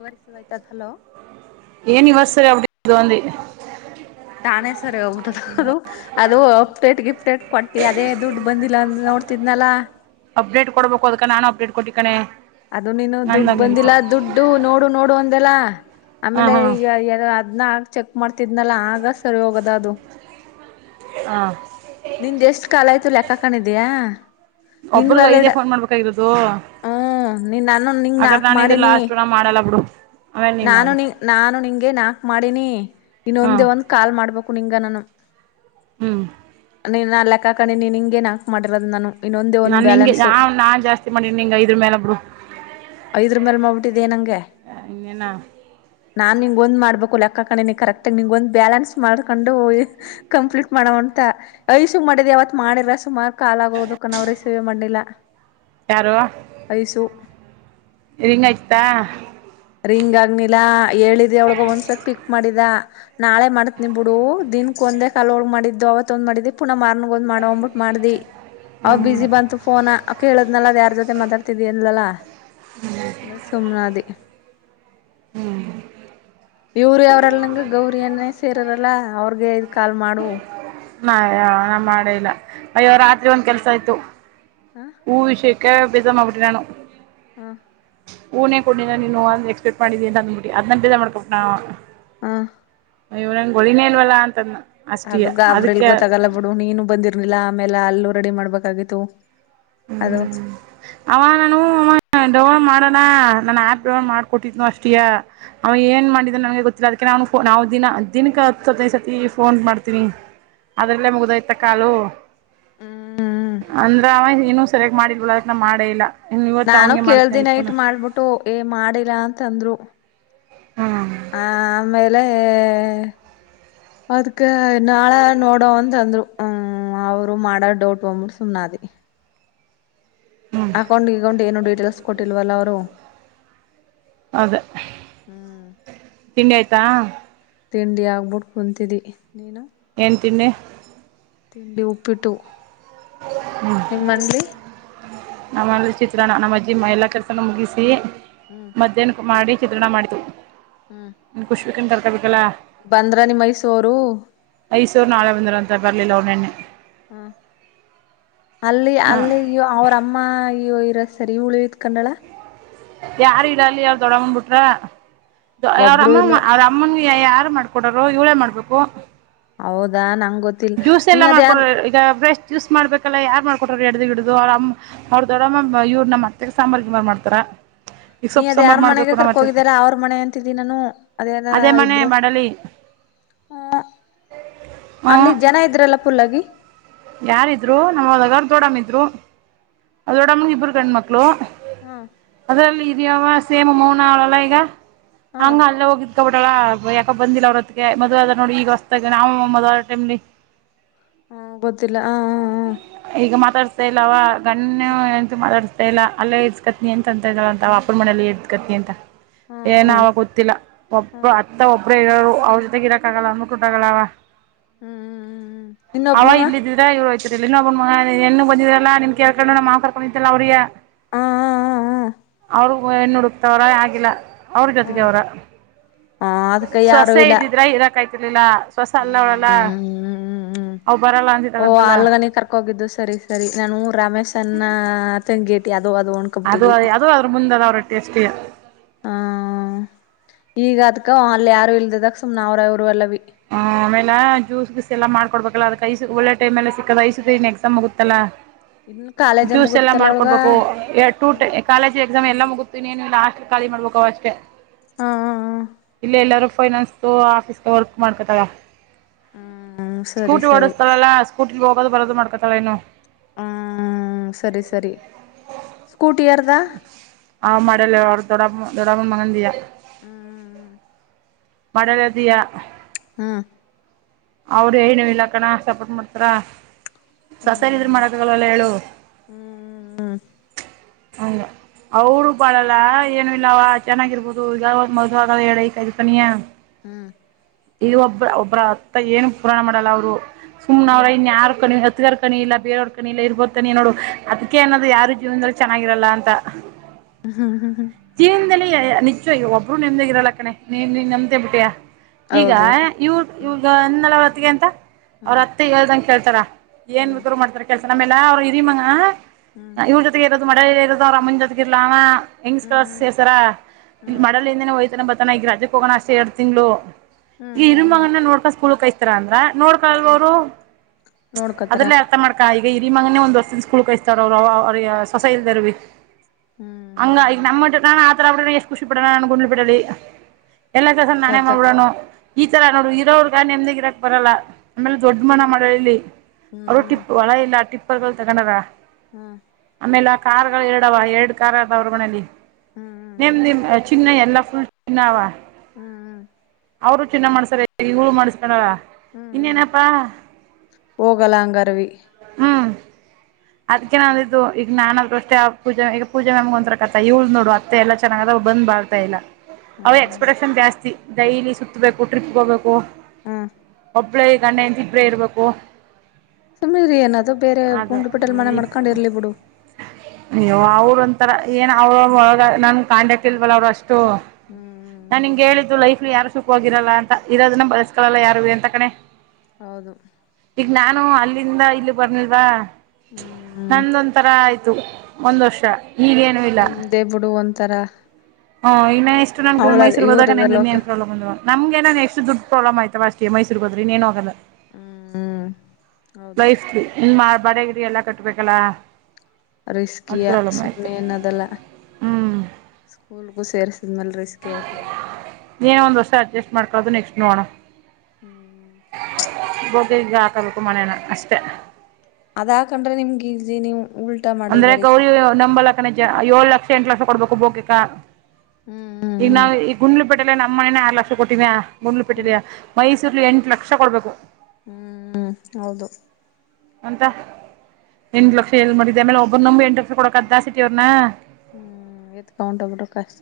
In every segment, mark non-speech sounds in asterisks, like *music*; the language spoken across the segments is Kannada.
*unintelligible* ಹಲೋ ಏನ್ ಇವತ್ ಸರಿ ಅಪ್ಡೇಟ್ ಇದು ಅಂದಿ ತಾನೇಶ್ವರ್ ಅವ್ *unintelligible* ಅದು ಅಪ್ಡೇಟ್ ಗಿಫ್ಡೇಟ್ ಕೊಟ್ಟಿ ಅದೇ ದುಡ್ಡು ಬಂದಿಲ್ಲ ಅಂದ್ ನೋಡ್ತಿದ್ನಲ್ಲ. ಅಪ್ಡೇಟ್ ಕೊಡ್ಬೇಕು ಅದ್ಕ ನಾನು ಅಪ್ಡೇಟ್ ಕೊಟ್ಟಿ ಕಣೆ. ಅದು ನೀನು ದುಡ್ ನಂದಾಗ ಮುಗಿತು ಬಂದಿಲ್ಲ ದುಡ್ಡು ನೋಡು ನೋಡು ಅಂದೆಲ್ಲ ಹಾ ಆಮೇಲೆ ಹಾ ಈಗ ಅದ್ನ ಚೆಕ್ ಮಾಡ್ತಿದ್ನಲ್ಲ ಆಗ ಸರಿ ಹೋಗೋದ್ ಅದು. ಹಾ ನಿಂದ ಎಷ್ಟ್ ಕಾಲ್ ಆಯ್ತು ಲೆಕ್ಕಾ ಹಾಕಂಡಿದೀಯಾ? ಒಬ್ರಗ ಐದೇ ಫೋನ್ ಮಾಡ್ಬೇಕಾಗಿರೋದು ಹ್ಮ ನೀ ನಾನು ನಿಂಗ ಹಾಗಾರ್ ನಾಕ್ ನಾನಿದ್ ಮಾಡಿನಿ ಲಾಸ್ಟು ನಾ ಮಾಡಲ್ಲ ಬಿಡು. ಆಮೇಲೆ ನೀ ನಾನು ಮಾಡು ನಿ ನಾನು ನಿಂಗೆ ನಾಕ್ ಮಾಡಿನಿ ಹಾ ಇನ್ನೊಂದೆ ಒಂದ್ ಕಾಲ್ ಮಾಡ್ಬೇಕು ನಿಂಗ ನಾನು. ಹ್ಮ್ ನೀನು ಅ ಲೆಕ್ಕಾಕಂಡೀನಿ ನೀನು ಹಿಂಗೆ ನಾಕ್ ಮಾಡಿರದ್ ನಾನು. ಇನ್ನೊಂದೇ ಒಂದ್ ನಾನ್ ನಿಂಗೆ ಬ್ಯಾಲೆನ್ಸು ನಾನ್ ನಾನ್ ಜಾಸ್ತಿ ಮಾಡೀನ್ ನಿಂಗೇ ಐದ್ರು ಮ್ಯಾಲ ಬಿಡು. ಐದ್ರ ಮೇಲ್ ಮಾಡ್ಬಿಟ್ಟಿದಿಯಾ ನಂಗೆ ಇನ್ನೇನ ನಾನ್ ನಿಂಗೊಂದ್ ಮಾಡ್ಬೇಕು. ಕ ಕಣೆ ಕರೆಕ್ಟ್ ಆಗ ನಿಂಗ ಒಂದ ಬ್ಯಾಲೆನ್ಸ್ ಮಾಡ್ಕೊಂಡು ಕಂಪ್ಲೀಟ್ ಮಾಡವಂತ ಐಶು ಗ್ ಮಾಡಿದ ಯಾವತ್ ಮಾಡಿಲ್ಲ ಸುಮಾರ್ ಕಾಲಾಗೋದಕ್ಕ ನ ಅವ್ರ್ ರಿಸೀವೆ ಮಾಡಿಲ್ಲ. ಯಾರು ಐಸು. ರಿಂಗ್ ಆಯ್ತಾ? ರಿಂಗ್ ಆಗ್ನಿಲ್ಲಾ ಹೇಳಿದ್ *unintelligible* ಅವ್ಳ್ಗ್ ಒಂದ್ಸತ್ ಪಿಕ್ ಮಾಡಿಲ್ಲ. ನಾಳೆ ಮಾಡತ್ನಿ ಬಿಡೂ ದಿನಕ್ ಒಂದೇ ಕಾಲ್ ಅವ್ಳ್ಗ್ ಮಾಡಿದ್ದು ಅವತ್ ಒಂದ್ ಮಾಡಿದ್ದೆ ಪುನಃ ಮಾರ್ನ್ಗ್ ಒಂದ್ ಮಾಡವ ಅಂದ್ಬಿಟ್ ಮಾಡ್ದಿ ಅವಾಗ್ ಹ್ಮ್ ಬ್ಯುಸಿ ಹ್ಮ್ ಬಂತು ಫೋನ ಕೇಳದ್ನಲ್ಲ ಅದ್ ಯಾರ್ ಜೊತೆ ಮಾತಾಡ್ತಿದಿ ಅಂದ್ಳಲ್ಲ ಹ್ಮು ಸುಮ್ನಾದಿ. ಹ್ಮ್ ಇವ್ರ್ ಯಾವ್ರ್ ಯಳ್ದಂಗ ಗೌರಿ ಅನ್ನೇ ಸೇರಿರಲ್ಲ ಅವ್ರ್ಗೇ ಇದ್ ಕಾಲ್ ಮಾಡು. ನಾ ನಾ ಮಾಡೇ ಇಲ್ಲ ಅಯ್ಯೋ ರಾತ್ರಿ ಒಂದ್ ಕೆಲ್ಸ ಆಯ್ತು ಹಾ ವಿಷಯ ಕೆ ಬೇಜಾರ್ ಮಾಡುಬಿಟಿ ನಾನು ಹ್ಮ ಹೂನೆ ಕೊಡಲಿಲ್ಲ ನೀನು ಅ ಎಕ್ಸ್ಪೆಕ್ಟ್ ಮಾಡಿದಿ ಅಂತ ಅಂದ್ಬಿಟ್ಟಿ ಅದ್ ಬೇಜಾರ್ ಮಾಡ್ಕೊಂಡ್ ಬಿಟ್ಟ ಹಾ ಇವ್ನಂಗ್ ಹೊಳಿನೇ ಇಲ್ವಲ್ಲಾ ಅಂತದ್ ಅದು ಗಾಬ್ರಿಲ್ ಗೊತ್ತಾಗಲ್ಲ ಬಿಡು ನೀನು ಬಂದಿರ್ಲಿಲ್ಲ ಆಮೇಲೆ ಅಲ್ಲು ರೆಡಿ ಮಾಡ್ಬೇಕಾಗಿತ್ತು ಅದು ಹ್ಮ್ ಅವ ನಾನು ಅವ ಡೋ ಮಾಡ ನಾನನ್ ಆಪ್ ಮಾಡ್ಕೊಟ್ಟಿದ್ನ ಅಷ್ಟಿಯ ಅವ ಏನ್ ಮಾಡಿದ ನನ್ಗೆ ಗೊತ್ತಿಲ್ಲ ಅದಕ ನ ಫೋನ್ ನ ದಿನ ದಿನಕ್ಕೆ ಹತ್ತು ಹದಿನೈದು ಸತಿ ಫೋನ್ ಮಾಡ್ತೀನಿ ಅದ್ರಲ್ಲೇ ಮುಗ್ದಾಯ್ತ ಕಾಲು ಹ್ಮ್ ಅಂದ್ರು ಆವ ನೀನು ಸೆರೆಕ್ಟ್ ಮಾಡಿಲ್ವಲ್ಲ ಅದಕ್ಕೇ ಮಾಡೇ ಇಲ್ಲ ಇನ್ನು ಇವತ್ತು ನಾನು ಅವನಿಗೆ ಮಾಡ್ತೀನಿ ಕೇೇಳ್ದಿನ ಐಫೋನ್ ನೈಟ್ ಮಾಡ್ಬಿಟ್ಟು ಏ ಮಾಡಿಲ್ಲಾ ಅಂತಂದ್ರು ಹಾ ಆ ಆಮೇಲೆ ಅದ್ಕ್ ನಾಳ ನೋಡೋಂದಂದ್ರು ಹ್ಮ ಅವ್ರು ಮಾಡ ಡೌಟು ಸುಮ್ನಾದಿ ಹ್ಮ್ ಅಕೌಂಟ್ ಗಿಕೌಂಟ್ ಏನು ಡೀಟೇಲ್ಸ್ ಕೊಟ್ಟಿಲ್ವಲ್ಲ ಅವರು ಅದ ಹ್ಮ್ ತಿಂಡಿ ಆಯ್ತಾ ತಿಂಡಿ ಆಗ್ಬಿಟ್ಟು ಕುಂತಿದ್ದಿ ನೀನು ಏನ್ ತಿಂಡಿ ತಿಂಡಿ ಈಪ್ಪಿಟ್ಟು ಹ್ಮ್ ನಮ್ಮಲ್ಲಿ ಚಿತ್ರಾನ್ನ ನಮ್ಮಜ್ಜೀ ಎಲ್ಲ ಕರ್ಕೊಂಡು ಮುಗಿಸಿ ಹ್ಮ್ ಮಧ್ಯಾನಕ್ ಮಾಡಿ ಚಿತ್ರಾನ್ನ ಮಾಡಿದೆ ಹ್ಮ್ ವಂತರ್ತ *unintelligible* ಬಂದ್ರ ನೀ ಮೈಸೂರು ಐಸೂರು ನಾಳೆ ಬಂದರ ಅಂತ ಬರ್ಲಿಲೋನಿ ಹ್ಮ ಅಲ್ಲಿ ಹ ಅಲ್ಲಿ ಅವ್ರಮ್ಮ ಇರ ಸರಿ ಉಳತ್ ಕಂಡಳ ಯಾರ್ ಇಡಲ್ಲಿ ಯಾವ ದೊಡ ಬಂದ್ ಬಿಟ್ರ ಒಬ್ರು ಇಲ್ಲ ರಾಮಣ ರಾಮನ್ ಯಾರು ಮಾಡ್ಕೊಡೋರು ಇವಳೇ ಮಾಡ್ಬೇಕು ಹೌದಾ ನಂಗ ಗೊತ್ತಿಲ್ಲ ಜ್ಯೂಸ್ ನೀ ಎಲ್ಲ ಅದ ಯಾರ್ ಮಾಡ್ಕೊೊಂಡ ಈಗ ಬ್ರಸ್ಟ್ ಜ್ಯೂಸ್ ಮಾಡ್ಬೇಕಲ್ಲ ಯಾರ್ ಮಾಡ್ಕೊಟಾರ ಹಡು ಹಿಡುರ ಅಮ್ಮ ಅವ್ರ ದೊಡ್ಡಮ್ಮ ಇವ್ರ ನಮ್ಮ ಮತ್ತೆ ಸಾಂಬಾರ್ ಗಂಬಾರ್ ಮಾಡ್ತಾರ ಈಗ ನೀ ಸೊಪ್ಪು ಅದ ಸಾಂಬಾರ್ ಯಾರ್ ಮನೆಗೆ ಮಾಡ್ಬೇಕು ನಮ್ಮ ಕರ್ಕ ಅತ್ತೆ ಹೋಗಿದ್ದೀರ ಅವ್ರ ಮನೆ ಅಂತಿದ್ದೀ ನಾನು ಅದೆಲ್ಲ ಅದೇ ಮನೆ ಇದ್ರ ಮಾಡಲಿ ಹ ಹ್ಮ ಅಲ್ಲಿ ಜನ ಇದ್ರಲ್ಲ ಪುಲ್ಲಗಿ ಯಾರಿದ್ರು ನಮ್ಮ್ ಒದಗಾರ್ ದೊಡಮ್ಮ ಇದ್ರು ಡಮ ಇಬ್ರು ಕಣ್ಣ್ಮಕ್ಕಳು ಹಾ ಅದ್ರಲ್ಲಿ ಇದ್ಯಾವ ಸೇಮ ಮೌನ ಅವಳಲ್ಲ ಈಗ ಹಾ ಹಂಗ ಅಲ್ಲ ಹೋಗಿದ್ಕ ಯಾಕ ಬಂದಿಲ್ಲ ಅವ್ರತ್ಗೆ ಮದ ಆದದ ನೋಡಿ ಈಗ ಹೊಸತಾಗ ನ ಮದ್ ಟೈಮ್ಲ್ಲಿ ಹಾ ಗೊತ್ತಿಲ್ಲ ಹ ಈಗ ಮಾತಾಡ್ತಾ ಇಲ್ಲವಾ ಗಣ್ಣು ಎಂತು ಮಾತಾಡ್ತ ಎಲ್ಲ ಅಲ್ಲ ಎಕತನಿ ಎಂತ ಅಂತ ಇದ ಅ ವಾಪರ್ ಮನೇಲಿ ಎಕತನಿ ಅಂತ ಹ ಹ ಏನಾವಾಗ ಗೊತ್ತಿಲ್ಲ ಹ ಒಬ್ಬ ಅತ್ತ ಒಬ್ಬ ಅ ಅವ್ರ ಜೊತೆ ಇರಕ್ಕಾಗಲ್ಲ ಅಂದಟುಟಾಗಲ್ಲ ಅವ ಹ್ಮ್ ಇನ್ನೊಬ್ಬ ಅವ ಮಗ ಇಲ್ಲ ಇದೀರಾ ಇವರು ಇ ಇ ಬಣನ್ನುೂ ಕೊಂದಲ್ಲ ನಿಮ ಕ ನ್ ಆಫರ್ ಕೊೊಂಡಿದ್ದನಲ್ಲ ಅವ್ರಿಗೆ ಹ ಹ ಹ ಹೆಣ್ಣ ಹುಡುಕ್ತವ್ರ ಆಗಿಲ್ಲ ಅವ್ರ ಜೊತೆಗೆ ಹ ಅವ್ರ ಹ ಅದಕ್ಕೆ ಯಾರು ಸೊಸೆ ಇಲ್ಲ ಇದ್ದಿದ್ರ ಇರಕಾಯ್ತು ಇಲಿಲ್ಲ ಹೊವಸ ಅಲ್ಲ ಅವಳಲ್ಲ ಹ್ಮ್ ಅವ ಬರಲ್ಲ ಅನ್ಸಿತಗಂತಲ್ಲ ಹ ಹೋಗಿದ್ದು ಸರಿ ಸರಿ ನಾನ ರಮೇಶ್ ಅನ್ನ ಗೇಟಿ ಅದು ಅದು ಅದ್ರ ಮುಂದೆ ಅವ್ರ ಎಷ್ಟೇ ಹ್ಮ ಈಗ ಅದ್ಕ ಅಲ್ಲಿ ಯಾರು ಇಲ್ದದಕ್ ಸುಮ್ನೆ ಅವ್ರ ಅವರು ಎಲ್ಲ ಕೊಡ್ಬೇಕಲ್ಲ ಅದ್ಸು ಒೆ ಟೈಮ ಎಲ್ಲ ಸಿಕ್ಕದ ಐಸುದ ನ್ ಎಕ್ಸಾಮ್ ಹೋಗುತ್ತಲ್ಲಾ ಇನ್ನು ಕಾಲೇಜ ಜ್ಯೂಸ್ ಎಲ್ಲ ಮುಗುತ್ತಲ್ಲ ಅವಳಗ ಮಾಡ್ಕೊಡ್ಬೇಕು ಟೂಟ ಹ್ಮ್ ಕಾಳಜಿ ಎಲ್ಲ ಮುಗುತ್ತತೀ ನೀ ಲಸ್ಟ್ ಖಾಲಿ ಮಾಡ್ಬೇಕು ಅವ ಅಷ್ಟೇ ಹ ಇಲ್ಲ ಎಲ್ಲಾರು ಫೈನಾನ್ಸ್ ಆಫೀ್ ವರ್ಕ್ ಮಾಡ್ಕೊತಾಗ ಹ್ಮ್ ಸರಿ ಸ್ಕೂಟಿ ಸರಿ ಓಡಿಸ್ತಳಲ್ಲಾ ಸ್ಕೂಟಿಗ್ ಹೋಗೋದು ಬರೋದು ಮಾಡ್ಕ ಚಲನ ಹ್ಮ ಸರಿ ಸರಿ ಸ್ಕೂಟಿ ಯಾರ್ದ ಹ ಮಾಡಲ್ಲ ಅವ್ರ ದೊಡ್ಡಮ್ ದೊಡ್ಡಮನ್ ಮಗಂದೆಯಾ ಹ್ಮ್ ಮಾಡಳ್ದಿಯಾ ಹ್ಮ ಅವ್ರ ಏನು ಇಲ್ಲ ಕಣ ಸಪೋರ್ಟ್ ಮಾಡ್ತಾರ ಸಸಾರ ಇದ್ರ ಹ್ಮ್ ಮಾಡಕಾಗಲ್ವಲ್ಲ ಹೇಳು ಹ್ಮ್ ಹ್ಮ್ ಹೌನು ಅವ್ರು ಬಾಳಲ್ಲ ಏನು ಇಲ್ಲವ ಚೆನ್ನಾಗಿರ್ಬೋದು ಈಗ ಮದುವಾಗ ಎಡ್ ಹೈಕಳನಿಯ ಹ್ಮ್ ಈ ಒಬ್ಬ್ರ ಒಬ್ಬ್ರ ಅತ್ತ ಏನ್ ಪುರಾಣ ಮಾಡಲ್ಲ ಅವ್ರು ಸುಮ್ನ್ ಅವ್ರ ಹ್ಮ್ ಇನ್ ಯಾರ್ ಕಣ್ಣಿಗದ್ ತ್ಗಾರ್ ಕಣಿ ಇಲ್ಲ ಬೇವ ಕಣಿಲ್ಲ ಇರ್ಬೋತ ತನಿ ನೋಡು ಅದಕ್ಕೆ ಅನ್ದ ಯಾರು ಜೀವ್ನದಲ್ಲಿ ಚೆನ್ನಾಗ್ ಆಗಿರಲ್ಲ ಅಂತ ಹ್ಮ ಹ್ಮ್ ಹ್ಮ್ ಹಾ ಜೀವನದಲ್ಲಿ ನಿಜ ಒಬ್ಬರು ನಮ್ದೆ ಇರಲಕಣೆ ನೀ ನೀನ್ ನಮ್ದೆ ಬಿಟಿಯಾ ಈಗ ಹೌದು ಇವು ಇವಗ್ ನಲವತ್ ತಿಗೆಂತ ಅವ್ರ ಹ್ಮ್ ಅತ್ತೆ ಹೇಳ್ದಂ ಕೇಳ್ತಾರಾ ಏನ್ ಹ್ಮ್ ಬೇಕಾರೂ ಮಾಡ್ತಾರೆ ಕೆಲ್ಸ್ ನಮ್ ಎಲ್ಲಾ ಅವ್ರ್ ಹಿರಿ ಮಗ ಹ್ಮ್ ಅ ಇವ್ರ ಜೊತೆಗೆ ಇ ಮಡ ಇದ ಅವ್ರ್ ಅಮ್ಮನ್ ಜೋಗೀರ್ಲರ್ ಅವ ಹೆಂಗ್ ಸ್ಕರ್ ಹ್ಮ್ ಸೇರ್ಸರ ಹ್ಮ್ ಮಡಲಿಂದೇನೆ ಹೋಯ್ತನ ಬ ತನ್ನ ಈಗ ರಜೆ ಹೋಗೋಣ ಅಷ್ಟ ಎಡು ತಿಂಗ್ಳು ಹ್ಮ್ ಈಗ ಇರು ಹ್ಮ್ ಮಗನ ನೋಡ್ಕಾ ಸ್ಕೂಲ್ಕೈಸ್ತಿ ತ್ರನ್ದ್ರ ನೋಡ್ಕಲ್ವ ಅವ್ರು ನೋಡ್ಕೋತಾರ ಅದ್ರಲ್ಲ ಅರ್ಥ ಮಾಡ್ಕಾ ಈ ಹಿರಿ ಮನೆ ಒಂದ ವರ್ಷದ ಸ್ಕೂಲ್ ಕಸ್ತ ಅವ್ರ ಅವ ಹೊಸ ಇಲ್ದೇರುವಿ ಹಂಗ ಈಗ್ ಹ್ಮ್ ನಮ್ಮಟ್ಟಿ ನಾನ್ ಬಿತ್ರ ಎಷ್ಟ ಖುಷಿ ಪಡಣ ನಾನು ಗುಂಡ್ ಬಿಡಿ ಎಲ್ಲ ದಸ ನಾನೆ ಕಥಾ ಮಾಡ್ ಬಿಡಾನು ಈ ತರ ನೋಡ ಇರೋರಗ್ ನೆಮ್ದಾಗ ಇರಕ್ ಬರಲ್ಲ ಆಮೇಲೆ ದೊಡ್ಡ ಮನ ಮಾಡ ಇಲ್ಲಿ ಅವ ಹ್ಮ್ ಟಿಪ್ಪ ಅಳ ಇಲ್ಲ ಟಿಪ್ ಬಲ್ಗುಲ್ ತಗಣರ ಹ್ಮ ಮನೇಲೆ ಕಾರ್ ಗಳು ಎರಡವ ಎರಡ್ ಕಾರ್ ಅದ ಅವ್ರ ಮನಲ್ಲಿ ಹ್ಮ್ ನಿಮ್ ಹ್ಮ್ ನಿಮ್ ಚಿ ಫ ಚಿನಾವ ಹ್ಮ್ ಹ್ಮ್ ಅವರು ಚಿನ್ನ ಮಾಡ್ಸಾರೆ ಮಾಡ್ಸಖಂಡಲ ಇನ್ನನಪ್ಪಾ ಹೋಗಲಾಂಗರವಿ ಹ್ಮ್ ಅದ್ಕೆ ನನ್ ಇದು ನಾನಾದ್ರ ಅಷ್ಟೇ ಆ ಪೂಜೆ ಈಗ ಪೂಜೆ ಮಮ ಒಂಂತರ ಕತ್ತಾ ಇವಳ್ ನೋಡು ಅತ್ತೆ ಎಲ್ಲ ಚೆನ್ನಾಗ ಅದ್ ಬಂದ ಬಾಳ್ತಾ ಇಲ್ಲ ಅವ ಹ್ಮ್ ಎಕ್ಸ್ಪ್ರೆಷನ್ ಜಾಸ್ತಿ ಡೈಲಿ ಸುತ್ತಬೇಕು ಟ್ರಿಪ್ಗೆ ಹೋಗ್ಬೇಕು ಹ್ಮ ಇಬ್ಬಳ ಈಗಣ್ಣ ಎಬ್ಳೇ ಇರ್ಬೇಕು ಸುಮ್ಮಿ್ರೀ ಏನದೋ ಬೇರೆ ಗುಂಡ ಹಪಿಟಲ್ ಮನೆ ಮಾಡ್ಕೊಂಡ ಇರ್ಲಿ ಬಿಡು ಅಯ್ಯೋ ಅವ್ರ ಒಂತರ ಏನ್ ಅವ್ರ ಒಳಗ ನಂಗ್ ಕಾಂಟಾಕ್ಟ್ ಇಲ್ವಲ್ಲ ಅವ್ರ ಅಷ್ಟು ನಾ ಹ್ಮ್ ಹಂಗ ಹೇಳಿದ್ದು ಲೈಫ್ಲಿ ಯಾರು ಸುಖವಾಗಿರಲ್ಲ ಅಂತ ಇರೋದನ್ನ ಬಳಸ್ಕೊಲ್ಲ ಯಾರು ಎಂತ ಕಣೆ ಹೌದು ಈಗ ನಾನು ಅಲ್ಲಿಂದ ಇಲ್ಲಿ ಬರ್ನಿಲ್ವಾ ಹ್ಮ್ ನಂದೊಂದ ತರ ಆಯ್ತು ಒಂದ್ ವರ್ಷ ಈಗೇನು ನಿಮ್ದೇ ಬಿುಡು ಒಂತ ತರ ಹ್ ಇನ್ನ ಎಷ್ಟು ನು ಮೈಸೂರು ಹೋದಾಗ ನಂ ಲೋಕ ಇನ್ನೇನ್ ಪ್ರಾಬ್ಲಮ್ ಅ ನಮಗೆಏ ಎಷ್ಟು ಡ್ ಪ್ರಾಬ್ಲಮ್ ಆಯತು ತಾಟ ಮೈೂರು ಹದರಿ ಇನೇನು ಹೋಗಲ್ಲ ಹ್ಮ್ ಹೌದು ಬೈಸ್ಲಿ ಇನ್ ಮಾಡ್ಬಡ ಎಲ್ಲಾ ಕಟ್ಬೇಕಲ್ಲಾ ರಿಸಕಿಯ ಸನ್ನೆಯನಾದಲ ಹ್ಮ್ ಸ್ಕೂಲ್ ಕುು ಸೇರ್ ನಲ್ಲ ರರಿಸ್ಕಿ ಔಟ್ನಿ ಮಾಡ್ಕದು ನೆಕ್ಸ್ಟ್ ನೋಣನ *inaudible* ಬಗ್ಗ ಹಿಂಗ ಹಾಕಬೇಕು ಮನೇನ ಅಷ್ಟೆ ಅದಾಕಂಡ್ರೆ ನಿಮ್ಗೆ ಇಲ್ಲಿ ನೀವು ಉಲ್ಟಾ ಅಂದ್ರೆ ಮಾಡಿದಾರೆ ಈ ಗೌರಿ ಸತಿ ನಂಬಲಕನ ಏಳ ಪಕ್ಷ ಎಂಟ್ ಕ್ಲಾಸ ಕೊಡ್ಬೇಕು ಬೋಗಿಕಾ ಹ್ಮ್ ಈಗ ಹ್ಮ್ ನಾವು ಈ ಗುಂಡ್ಲುಪೇಟೆಲ್ಲ ನಮ್ಮ್ ಮನ ಕಲಾಷ್ಟ ಕೊಟ್ಟೀನ್ಯಾಾ ಹ್ಮ್ ಮುರುಳ್ಳಪಟ್ಟಲೆಯ ಹ್ಮ್ ಮೈಸೂರುಲ್ಲಿ ಎಂಟು ಲಕ್ಷ ಕಕ್ಷ ಕೊಡ್ಬೇಕು ಹ್ಮ್ ಹೌದು ಅಂತ ಎಂಟು ಲಕ್ಷ ಎಲ್ ಮಾಡಗಿದ ಆಮೇಲೆ ಒಬ್ಬನೊಂಬ ಎಂಟು ಲಕ್ಷ ಕೊಡಕ ಅದ ದಾಸಟಿ ಅವ್ರನ್ನ ಹ್ಮ್ ಎತ್ ಕೌಂಟ ಬಿಟ ಕಷ್ಟ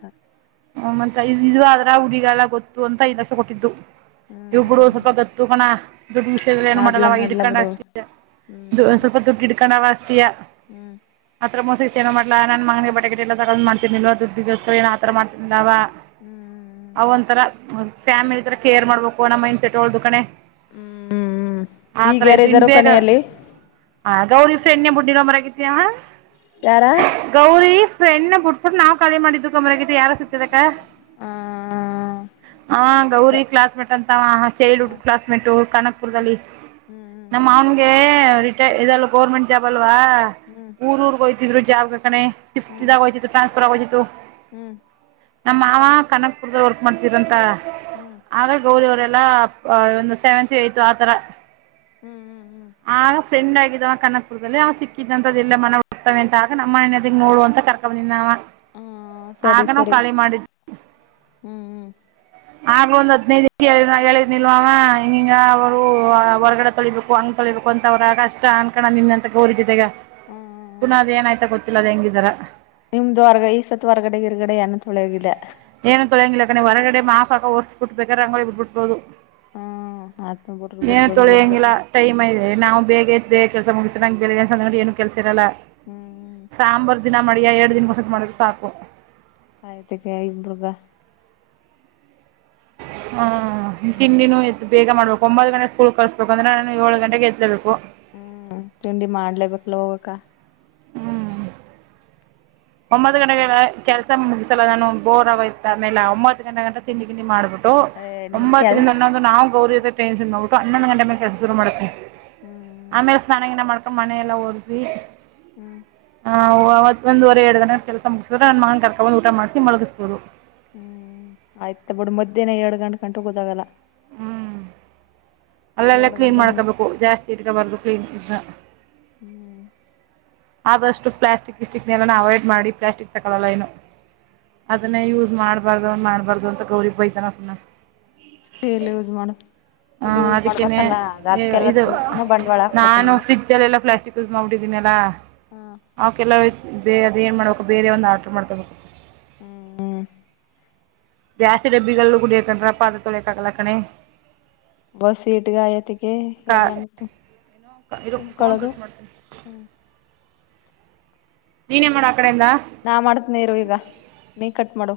ಹ್ಮ ಮತ್ತ ಇದು ಆದದ್ರ ಹುಡಿಗಲ್ಲ ಗೊತ್ತು ಅಂತ ಇದಸ ಕೊಟ್ಟಿದ್ದು ಇವುರು ಹ್ಮ್ ಸ್ವಲ್ಪ ಗತ್ತು ಕಣ ದುಡ್ಡು ವಿಷಯದಲ್ಲಿ ಏನು ಮಾಡ್ಲಾ ಮಾಡಲ್ಲವ. ಮಾಡ್ಲಾ ಬಿಡು ಹ್ಮ್ ಸ್ವಲ್ಪ ದುಡ್ಡು ಹಿಡ್ಕೊಂಡವ ಅಷ್ಟ ಅ ಇದೆಯ ಹ್ಮ್ *inaudible* *unintelligible* ಮೋಸ ಏೋ ನನ್ ಮಂಗ ಬಟೆಟ್ ಎಲ್ಲ ತಗೊಂಡ್ತನ ದುಡ್ೋಸ್ ಹಿತ್ರರ ಮಾಡ್ತಿಂದಾವ ಹ್ಮ್ ಅವ ಒಂಥರ ಫ್ಯಾಮಿಲಿ ತರ ಕೇರ್ ಮಾಡಬೇಕು ನಮ್ಮ ಮೈ್ಂಡ ಸೆಟ್ೋ್ದು ಕಣೆ ಹ್ಮ್ ಹ್ಮ್ ಈಗ ಆತ್ರ ಯಾರ ಇದು ಇದ್ದಾರೋ ಇನ್ಪೇರೆ ಕಣಿಯಲ್ಲಿ ಆ ಗೌರಿ ಸೆಣ್ಣ ಬುಟ್ಟರ ಕೆ *inaudible* *unintelligible* ಯಾರ ಗೌರಿ ‌ಯಣ್ಣ ಬಿಟ್ಬಿಟ್ಟ ನಾವು ಕಾಲಿ ಮಾಡಿದು ಕಮರ ಯಾರು ಸಿುತ್ತತದಕ್ಕ ಆ ಹ ಅದ ಗೌರಿ ಕ್ಲಾಸ್ಮೇಟ್ ಅಂತ ಚೈಲ್ಡ್ಹುಡ್ ಕ್ಲಾಸ್ ಮೇಟ್ ಕನಕ್ಪುರದಲ್ಲಿ ಹ್ಮ್ ನಮ್ಮ ಹ್ಮ್ ಅವನ್ಗೆ ಹೆಂ ಇದಲ್ಲ ಗೌರ್ಮೆಂಟ್ ಜಾಬ್ ಅಲ್ವಾ ವಾಹ್ ಹ್ಮ್ ಹ್ಮ್ ಊರ ಊರುಗೆ ಹೋಯಿತು ಇಬ್ರೂ ಜಾವಾಗ ಹ್ಮ್ ಶಫ್ಟಾಗ್ರಾ ಪ್ರವಜಿತು ಹ್ಮ್ ನಮ್ಮ್ ಮಾವ ಕನಕ್ಪುರದ ವರ್ಕ್ ಮಾಡ್ತರಂತ ಹ್ಮ್ ಹಾಗ ಗೌರಿವರೆಲ್ಲ ಎಲ್ಲಾ ಒ ಸೆವೆಂತ್ ಏತು ಆಥರ ಹ್ಮ್ ಹ್ಮ್ ಹ್ಮ್ ಆ ಫ್ರೆಂಡ್ ಆಗಿದವ ಕಕಪುರದಲ್ಲಿಲ್ಲಿ ಅವ ಸಿಕ್ಕಿದಂತದ್ದದೆಲ್ಲ ಮನ ಹುತವ ಅಂತ ಆ ನಮ್ಮ ಮನೆ ನೋಡುವಂತ ಕರ್ಕೊಂಡ ಬಂದಿದನವ ಹ್ಮ ಸರಿ ಸರಿ ಹ್ಮ್ ಆಗ್ ಒಂದ ಹದಿನೈದು ದ ಹೇಳಿದ್ ನಿಲ್ವ ಅಂವಾ ಹಿಂಗೀಗ ಅವರು ಹೊರ್ಗಡೆ ತೊಳಿಬೇಕು ಹಂಗ್ ತೊಳಿಬೇಕು ಅಂತ ಅವ್ರ ಅಷ್ಟ ಅನ್ಕಣ ನಿಂದ ಅಂತ ಗೋ್ರ ಜತೆ ಈಗ ಹ್ಮ್ ಹ್ಮ್ ಪುನಃಾದ್ ಏನಾಯ್ತಾ ಗೊತ್ತ ಎಲ್ಲರೂ ಹೆಂಗಿದಾರ ನಿಮ್ದು ಹೊರ್ಗಡೆ ಈ ಸತ್ತು ಹೊರ್ಗಡೆಿರ್ಗಡೆ ಏನೊಳಿೋಗಿದೆ ಏನು ತೊಳಂಗಿಲ್ಲಾಕ ಹೊರಗಡೆ ಮಾಪಾಕ ಹೊರ್ಸಸ್ ಕೊಟ್ಬೇಕಾದ್ರ ರಂಗೋಳ ಬಿಡ್ಬ ಬಿಡ್ಬೋದು ಹ್ಮ್ ಆತ್ಮ ಬಿಡ್ರಿ ಏನ್ ಬಿಡ್ಬೋದು ತೊಳಿಂಗಿಲ್ಲ ಬಿಡ್ಬೋದ್ಲ ಟೈಮ್ಐದೆ ನಾವು ಬೇಗ ಬೇಗ ಕೆಲಸ ಮುಗಿಸಿ ನ ಏನು ಕೆಲ ರಲ್ಲ ಸಾಂಬಾರ್ ದಿನ ಮಾಡ ಎರಡು ದಿನಕ್ಕಸತ್ ಮಾಡಿದ್ರೆ ಸಾಕು ಆಯ್ತಕ್ಕೆ ಇಬರ್ಗ ಹಾ ಹ್ಮ ತಿಂಡಿನ ಎತ್ ಬೇಗ ಮಾಡಬೇಕ ಒಂಬತ್ತು ಗಟೆ ಸ್ಕಲ್ ಕಳಸ್ಬೇಕುಂದ್ರೆ ನು ಏಳು ಗಂಟೆದಳ್ಬೇಕು ಹ್ಮ್ ತಿಂಡಿ ಮಾಡ್ಲೇಬೇಕಲ್ಲ ಹೋಗಕ್ಕ ಹ್ಞೂ ಒಂಬತ್ತು ಗಂಟೆ ಕೆಲ್ಸ ಮುಗಸಲ್ಲ ನಾನು ಬೋರ್ ಆಗೋಯ್ತ್ ಆಮೇಲೆ ಒಂಬತ್ತು ಗಂಗಂಟ ತಿಂಡಿ ತಿಂಡಿ ಮಾಡ್ಬೇಕು ಏ ನಿನ್ ಕೆಲ್ ಒಂಬತ್ತರಿಂದೊಂದು ನಾವು ಗೌರಿ ವುಟ್ಟು ಹನ್ನೊಂದು ಗಂಟ ಮೇ ಕೆಲಸ ಶರು ಮಾಡುತ್ತೆ ಹ್ಮ್ ಆಮೇಲೆ ಸ್ನಾನಗಿನ ಮಾಡ್ಕ ಮನೆಯ ಎಲ್ಲ ಒರ್ಸಿ ಹ್ಮ್ ಹಾ ಅವೊ *inaudible* ಎರಡು ದನ ಕೆಲಸ ಮುಗಿಸಿದ್ರ ನನ್ನ ಮನ ಕರ್ಕೊಂಡಂದು ಊಟ ಮಾಡಿಸಿ ಮುಗಿಸಬಹುದು ಹ್ಮ್ ಆಯ್ತ ಬಿಡ್ ಮಧ್ಯಾಹ್ನ ಎರಡ್ ಗಂಟ ಗಂಟು ಗೊತ್ತಾಗಲ್ಲ ಹ್ಮ್ ಅಲ್ಲೆಲ್ಲ ಎರಡು ಕ್ಲೀನ್ ಗಂಟೆ ಮಾಡ್ಕೋಬೇಕು ಜಾಸ್ತಿ ಇಟ್ಕೊ ಬರ್ಬೇಕು ಜ *unintelligible* ಹ್ಮ್ ಆದಷ್ಟು ಪ್ಲಾಸ್ಟಿಕ್ ಪಿಸ್ಟಿಕ್ ನಲ್ಲಾನ ಅವಾಯ್ಡ್ ಮಾಡಿ ಪ್ಲಾಸ್ಟಿಕ್ ತಕೊಳ್ಳಲ್ಲ ನು ಅದನ್ನೇ ಯೂಸ್ ಮಾಡ್ಬಾರ್ದನ್ ಮಾಡ್ಬಾರ್ದ ಅಂತ ಗೌರಿಗ್ ಬೈತಾನ ಸುಮ್ಮನೆ ಸ್ಟೀಲ್ ಉಜ್ ಮಾಡಡ ಇದು ಇದು ಅದಕ್ಕೇನೆ ಮಾಡ್ಬೇಕಲ್ಲ ಅದ ಇದು ಅದ್ಕ್ಕೆಲ್ಲದ್ದು ಪುನಃ ಬಂಡವಾಳ ಹಾಕ್ಬೇಕು ನೀವು ಪ್ಲಾಸ್ಕ್ಸ್ ಮಾಡ್ಬಟ್ಟಿದ್ದೀನಲ್ಲ ಅವ ಕೆಲ್ಲಯ ಬೇ ಅದೇನು ಮಾಡ್ಬೇಕು ಬೇರೆ ಒಂದು ಆರ್ರು ಮಾಡ್ಕೊಬೇಕು ಹ್ಮ್ ಹ್ಮ್ ದ್ಯಾಸಿ ಡಬ್ಬಗಳ ಕುಡಿಯಕೊಂಡ್ರ ಪಾದ ತೊಲೆಕಾಗಲ ಕಣೆ ಬಸ ಇಟ್ಗಾಯತಿಗೆ ಎಲ್ಲಂತು ಇರೋ ಫೋನ್ ಕಟ್ ಮಾಡ್ತೀನಿ ನೀನೇ ಮಾಡ ನಾ ಮಾಡತ್ ನೀರು ಈಗ ನೀ ಕಟ್ ಮಾಡು